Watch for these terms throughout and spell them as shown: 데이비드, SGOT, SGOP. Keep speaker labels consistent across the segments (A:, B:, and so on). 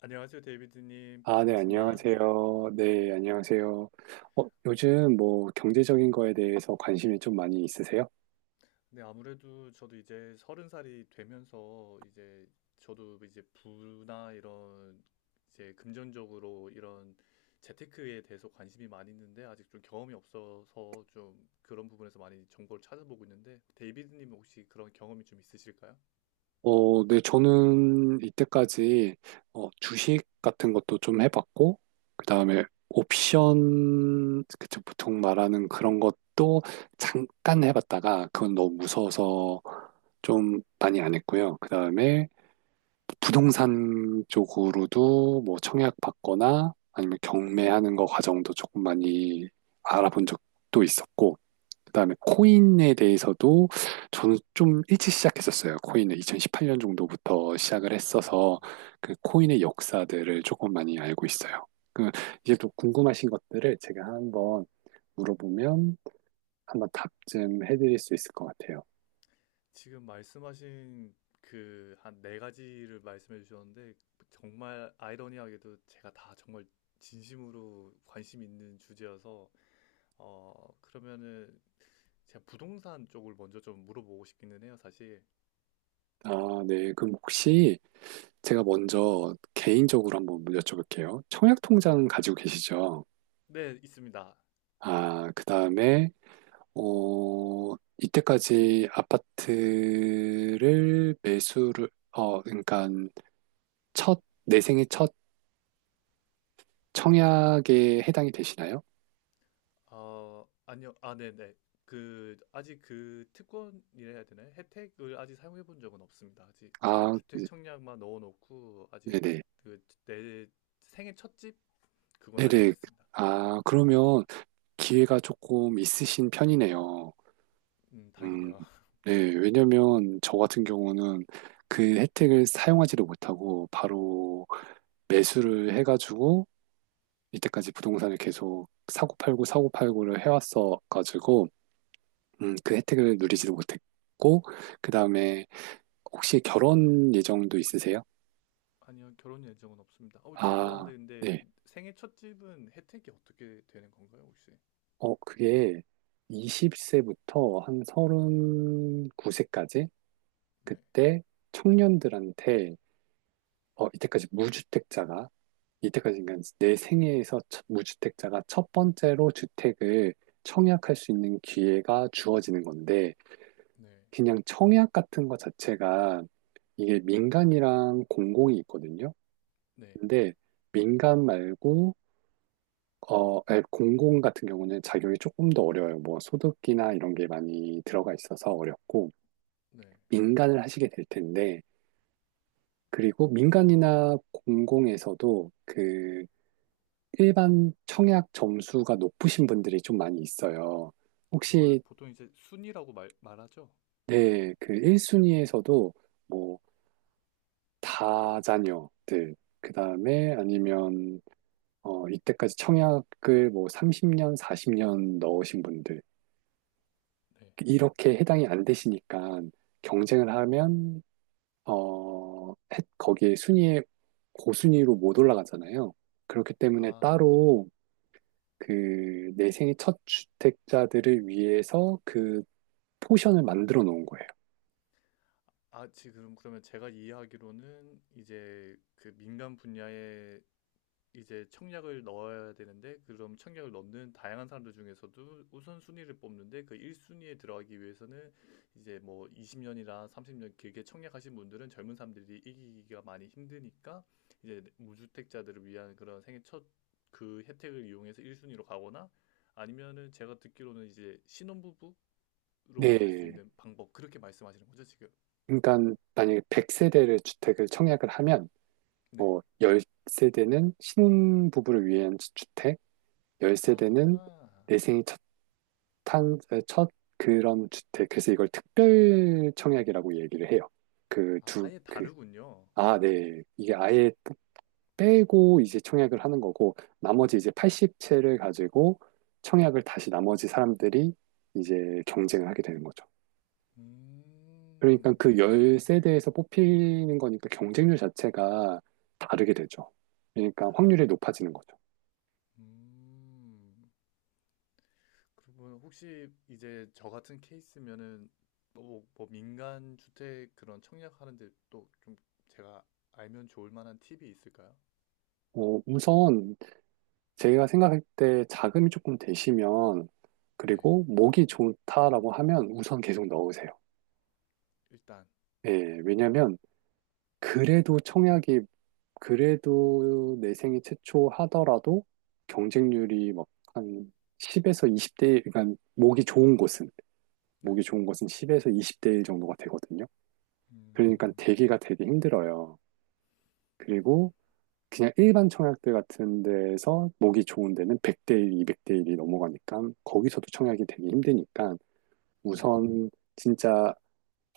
A: 안녕하세요, 데이비드님.
B: 아, 네,
A: 반갑습니다.
B: 안녕하세요. 네, 안녕하세요. 요즘 뭐 경제적인 거에 대해서 관심이 좀 많이 있으세요?
A: 네, 아무래도 저도 이제 서른 살이 되면서 이제 저도 이제 부나 이런 이제 금전적으로 이런 재테크에 대해서 관심이 많이 있는데 아직 좀 경험이 없어서 좀 그런 부분에서 많이 정보를 찾아보고 있는데 데이비드님 혹시 그런 경험이 좀 있으실까요?
B: 네, 저는 이때까지 주식 같은 것도 좀 해봤고, 그 다음에 옵션, 그쵸, 보통 말하는 그런 것도 잠깐 해봤다가, 그건 너무 무서워서 좀 많이 안 했고요. 그 다음에 부동산 쪽으로도 뭐 청약 받거나 아니면 경매하는 거 과정도 조금 많이 알아본 적도 있었고, 그다음에 코인에 대해서도 저는 좀 일찍 시작했었어요. 코인을 2018년 정도부터 시작을
A: 음.
B: 했어서 그 코인의 역사들을 조금 많이 알고 있어요. 그 이제 또 궁금하신 것들을 제가 한번 물어보면 한번 답 좀 해드릴 수 있을 것 같아요.
A: 지금 말씀하신 그 한 네 가지를 말씀해 주셨는데 정말 아이러니하게도 제가 다 정말 진심으로 관심 있는 주제여서 그러면은 제가 부동산 쪽을 먼저 좀 물어보고 싶기는 해요, 사실.
B: 아, 네. 그럼 혹시 제가 먼저 개인적으로 한번 여쭤볼게요. 청약
A: 네.
B: 통장 가지고 계시죠?
A: 네, 있습니다.
B: 아, 그 다음에, 이때까지 아파트를 매수를, 그러니까 첫, 내 생애 첫 청약에 해당이 되시나요?
A: 아니요. 아, 네네. 아직 그 특권이라 해야 되나요? 혜택을 아직 사용해 본 적은 없습니다. 아직
B: 아,
A: 주택
B: 네-
A: 청약만 넣어놓고, 아직
B: 네네.
A: 내 생애 첫집 그건
B: 네
A: 아직 안
B: 네.
A: 했습니다.
B: 아, 그러면 기회가 조금 있으신 편이네요. 음,
A: 다행이네요.
B: 네. 왜냐면 저 같은 경우는 그 혜택을 사용하지를 못하고 바로 매수를 해가지고 이때까지 부동산을 계속 사고 팔고 사고 팔고를 해왔어가지고 그 혜택을 누리지도 못했고 그 다음에 혹시 결혼 예정도 있으세요?
A: 아니요, 결혼 예정은 없습니다.
B: 아,
A: 죄송한데 근데
B: 네.
A: 생애 첫 집은 혜택이 어떻게 되는 건가요, 혹시?
B: 그게 20세부터 한 39세까지
A: 네,
B: 그때 청년들한테 이때까지 무주택자가 이때까지 그러니까 내 생애에서 첫- 무주택자가 첫 번째로 주택을 청약할 수 있는 기회가 주어지는 건데
A: 네,
B: 그냥 청약 같은 거 자체가 이게 민간이랑 공공이 있거든요.
A: 네,
B: 근데 민간 말고 아니, 공공 같은 경우는 작용이 조금 더 어려워요. 뭐 소득이나 이런 게 많이 들어가 있어서 어렵고
A: 네.
B: 민간을 하시게 될 텐데 그리고 민간이나 공공에서도 그 일반 청약 점수가 높으신 분들이 좀 많이 있어요.
A: 그걸
B: 혹시
A: 보통 이제 순이라고 말하죠?
B: 네, 그 1순위에서도 뭐 다자녀들, 그 다음에 아니면, 이때까지 청약을 뭐 30년, 40년 넣으신 분들,
A: 네.
B: 이렇게 해당이 안 되시니까 경쟁을 하면, 거기에 순위에 고순위로 못 올라가잖아요. 그렇기 때문에
A: 아,
B: 따로 그 내생의 첫 주택자들을 위해서 그 포션을 만들어 놓은 거예요.
A: 아, 지금 그러면 제가 이해하기로는 이제 그 민간 분야의 이제 청약을 넣어야 되는데 그럼 청약을 넣는 다양한 사람들 중에서도 우선순위를 뽑는데 그 1순위에 들어가기 위해서는 이제 뭐 20년이나 30년 길게 청약하신 분들은 젊은 사람들이 이기기가 많이 힘드니까 이제 무주택자들을 위한 그런 생애 첫 그 혜택을 이용해서 1순위로 가거나 아니면은 제가 듣기로는 이제 신혼부부로 갈 수
B: 네.
A: 있는 방법 그렇게 말씀하시는 거죠, 지금?
B: 그러니까 만약에 100세대를 주택을 청약을 하면
A: 네.
B: 뭐, 10세대는 신부부를 위한 주택,
A: 아,
B: 10세대는 내 생애 첫, 탄, 첫 그런 주택. 그래서 이걸 특별 청약이라고 얘기를 해요. 그
A: 아,
B: 두,
A: 아예
B: 그,
A: 다르군요.
B: 아, 네. 이게 아예 빼고 이제 청약을 하는 거고, 나머지 이제 80채를 가지고 청약을 다시 나머지 사람들이 이제 경쟁을 하게 되는 거죠. 그러니까 그
A: 그래서.
B: 10세대에서 뽑히는 거니까 경쟁률 자체가 다르게 되죠. 그러니까 확률이 높아지는 거죠.
A: 음, 그러면 혹시 이제 저 같은 케이스면은 뭐 민간 주택 그런 청약하는데 또 좀 제가 알면 좋을 만한 팁이 있을까요?
B: 우선 제가 생각할 때 자금이 조금 되시면
A: 네,
B: 그리고 목이 좋다라고 하면 우선 계속 넣으세요.
A: 일단
B: 예, 왜냐면 그래도 청약이 그래도 내 생애 최초 하더라도 경쟁률이 막한 10에서 20대 1, 그러니까 목이 좋은 곳은
A: 네,
B: 10에서 20대 1 정도가 되거든요. 그러니까
A: 음,
B: 대기가 되게 힘들어요. 그리고 그냥 일반 청약대 같은 데에서 목이 좋은 데는 100대 1, 200대 1이 넘어가니까 거기서도 청약이 되게 힘드니까
A: 네.
B: 우선 진짜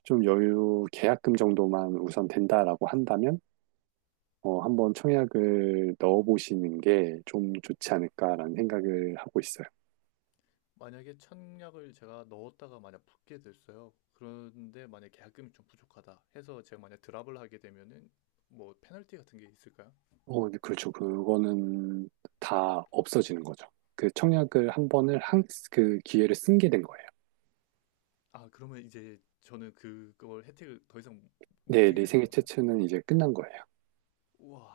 B: 좀 여유 계약금 정도만 우선 된다라고 한다면 한번 청약을 넣어보시는 게 좀 좋지 않을까라는 생각을 하고 있어요.
A: 만약에 청약을 제가 넣었다가 만약 붙게 됐어요. 그런데 만약 계약금이 좀 부족하다 해서 제가 만약 드랍을 하게 되면은 뭐 페널티 같은 게 있을까요?
B: 네, 그렇죠. 그거는 다 없어지는 거죠. 그 청약을 한 번을 한, 그 기회를 쓴 게 된 거예요.
A: 아, 그러면 이제 저는 그걸 혜택을 더 이상 못
B: 네,
A: 쓰게
B: 내
A: 되는
B: 생애
A: 건가요?
B: 최초는 이제 끝난 거예요.
A: 우와.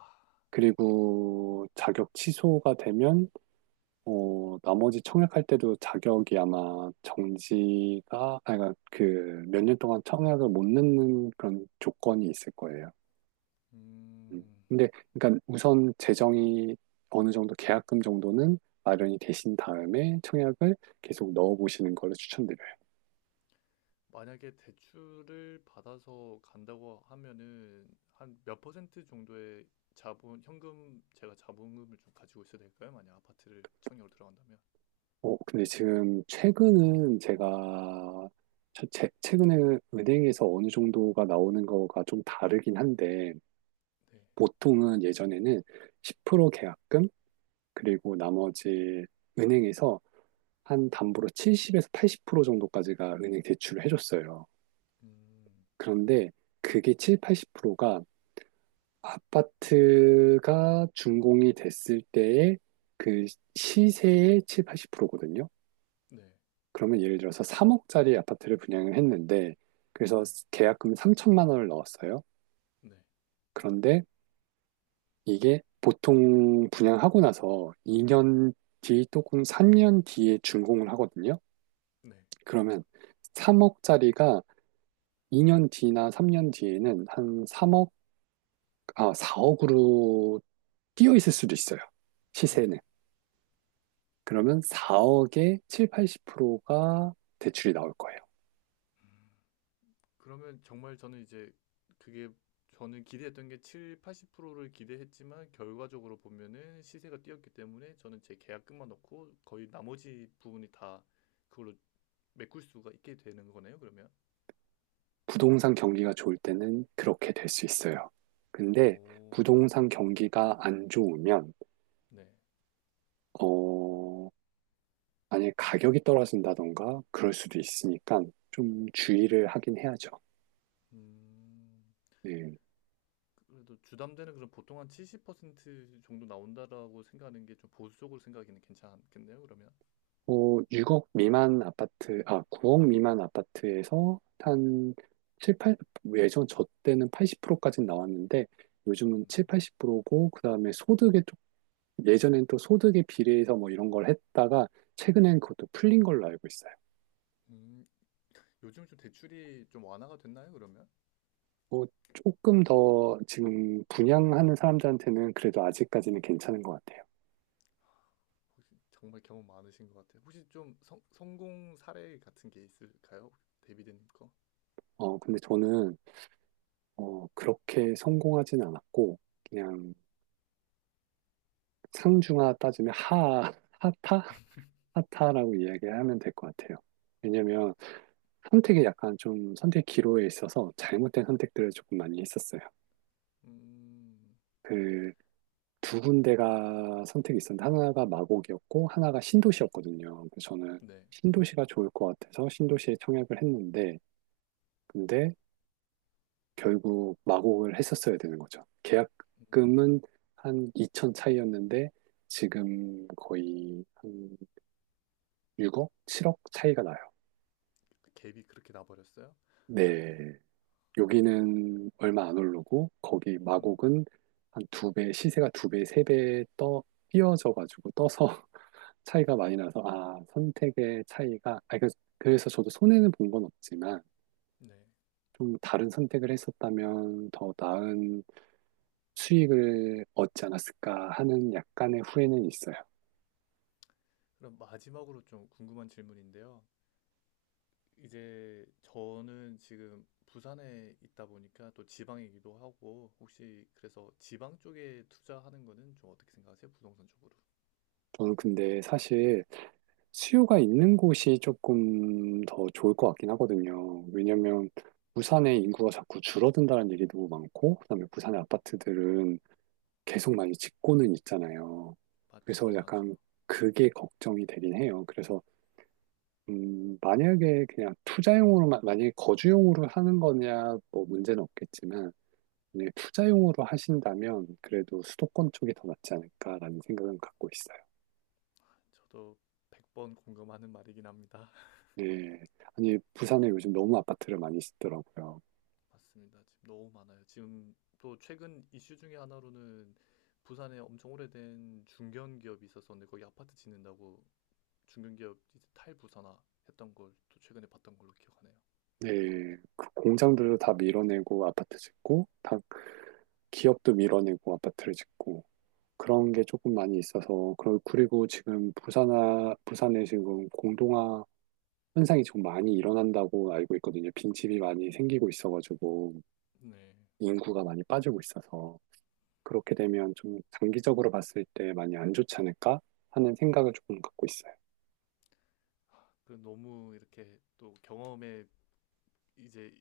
B: 그리고 자격 취소가 되면 나머지 청약할 때도 자격이 아마 정지가 아니 그러니까 그몇 년 동안 청약을 못 넣는 그런 조건이 있을 거예요. 음.
A: 음,
B: 근데 그러니까 우선 재정이 어느 정도 계약금 정도는 마련이 되신 다음에 청약을 계속 넣어 보시는 거를 추천드려요.
A: 만약에 대출을 받아서 간다고 하면은 한 몇 퍼센트 정도의 자본, 현금, 제가 자본금을 좀 가지고 있어야 될까요? 만약 아파트를 청약으로 들어간다면.
B: 근데 지금 최근은 제가 최근에 은행에서 어느 정도가 나오는 거가 좀 다르긴 한데
A: 네.
B: 보통은 예전에는 10% 계약금, 그리고 나머지 은행에서 한 담보로 70에서 80% 정도까지가 은행 대출을 해줬어요.
A: 음,
B: 그런데 그게 7, 80%가 아파트가 준공이 됐을 때의 그 시세의 7, 80%거든요.
A: 네,
B: 그러면 예를 들어서 3억짜리 아파트를 분양을 했는데, 그래서
A: 네,
B: 계약금 3천만 원을 넣었어요.
A: 네,
B: 그런데 이게 보통 분양하고 나서 2년 뒤 또는 3년 뒤에 준공을 하거든요.
A: 네,
B: 그러면 3억짜리가 2년 뒤나 3년 뒤에는 한 3억, 4억으로 뛰어 있을 수도 있어요.
A: 네.
B: 시세는. 그러면 4억에 7, 80%가 대출이 나올 거예요.
A: 그러면 정말 저는 이제 그게 저는 기대했던 게 7, 80%를 기대했지만 결과적으로 보면은 시세가 뛰었기 때문에 저는 제 계약금만 넣고 거의 나머지 부분이 다 그걸로 메꿀 수가 있게 되는 거네요, 그러면?
B: 부동산 경기가 좋을 때는 그렇게 될 수 있어요. 근데
A: 오,
B: 부동산 경기가 안 좋으면,
A: 네.
B: 어... 만약에 가격이 떨어진다던가 그럴 수도 있으니까 좀 주의를 하긴 해야죠.
A: 음,
B: 네.
A: 그래도 주담대는 그럼 보통 한 70% 정도 나온다라고 생각하는 게 좀 보수적으로 생각하기는 괜찮겠네요, 그러면?
B: 뭐 6억 미만 아파트, 9억 미만 아파트에서 한 7, 8, 예전 저 때는 80%까지 나왔는데 요즘은
A: 음,
B: 7, 80%고 그다음에 소득에 좀 예전엔 또 소득에 비례해서 뭐 이런 걸 했다가 최근엔 그것도 풀린 걸로 알고 있어요.
A: 음, 요즘 좀 대출이 좀 완화가 됐나요, 그러면?
B: 뭐 조금 더 지금 분양하는 사람들한테는 그래도 아직까지는 괜찮은 것 같아요.
A: 혹시 정말 경험 많으신 것 같아요. 혹시 좀 성공 사례 같은 게 있을까요? 데이비드님 거?
B: 근데 저는 그렇게 성공하진 않았고, 그냥 상중하 따지면 하타? 하타라고 이야기하면 될 것 같아요. 왜냐면 선택이 약간 좀 선택 기로에 있어서 잘못된 선택들을 조금 많이 했었어요.
A: 음,
B: 그 두 군데가 선택이 있었는데 하나가 마곡이었고 하나가 신도시였거든요. 그래서 저는
A: 네.
B: 신도시가 좋을 것 같아서 신도시에 청약을 했는데 근데 결국 마곡을 했었어야 되는 거죠.
A: 음,
B: 계약금은 한 2천 차이였는데 지금 거의 한 6억, 7억 차이가 나요.
A: 그 갭이 그렇게 나버렸어요?
B: 네. 여기는 얼마 안 오르고 거기
A: 음,
B: 마곡은 한 두 배, 시세가 두 배, 세 배 띄어져 가지고 떠서 차이가 많이 나서 선택의 차이가 그래서 저도 손해는 본 건 없지만
A: 네.
B: 좀 다른 선택을 했었다면 더 나은 수익을 얻지 않았을까 하는 약간의 후회는 있어요.
A: 그럼 마지막으로 좀 궁금한 질문인데요. 이제 저는 지금 부산에 있다 보니까 또 지방이기도 하고 혹시 그래서 지방 쪽에 투자하는 거는 좀 어떻게 생각하세요? 부동산 쪽으로.
B: 저는 근데 사실 수요가 있는 곳이 조금 더 좋을 것 같긴 하거든요. 왜냐면 부산의 인구가 자꾸 줄어든다는 얘기 너무 많고, 그다음에 부산의 아파트들은 계속 많이 짓고는 있잖아요.
A: 맞죠?
B: 그래서
A: 너무 많죠.
B: 약간 그게 걱정이 되긴 해요. 그래서 만약에 그냥 투자용으로만, 만약에 거주용으로 하는 거냐, 뭐 문제는 없겠지만, 만약에 투자용으로 하신다면 그래도 수도권 쪽이 더 낫지 않을까라는 생각은 갖고 있어요.
A: 저도 100번 공감하는 말이긴 합니다.
B: 네. 아니, 부산에 요즘 너무 아파트를 많이 짓더라고요.
A: 맞습니다. 지금 너무 많아요. 지금 또 최근 이슈 중에 하나로는 부산에 엄청 오래된 중견 기업이 있었었는데 거기 아파트 짓는다고 중견 기업 이제 탈부산화 했던 걸 또 최근에 봤던 걸로 기억하네요.
B: 네. 그 공장들도 다 밀어내고 아파트 짓고, 다 기업도 밀어내고 아파트를 짓고, 그런 게 조금 많이 있어서, 그리고 지금 부산에 지금 공동화 현상이 좀 많이 일어난다고 알고 있거든요. 빈집이 많이 생기고 있어가지고,
A: 네.
B: 인구가 많이 빠지고 있어서. 그렇게 되면 좀 장기적으로 봤을 때 많이 안 좋지 않을까 하는 생각을 조금 갖고 있어요.
A: 그 너무 이렇게 또 경험에 이제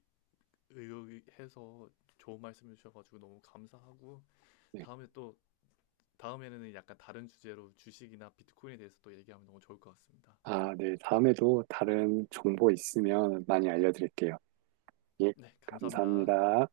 A: 의논해서 좋은 말씀해 주셔가지고 너무 감사하고
B: 네.
A: 다음에 또 다음에는 약간 다른 주제로 주식이나 비트코인에 대해서 또 얘기하면 너무 좋을 것 같습니다.
B: 아, 네. 다음에도 다른 정보 있으면 많이 알려드릴게요. 예,
A: 네, 감사합니다.
B: 감사합니다.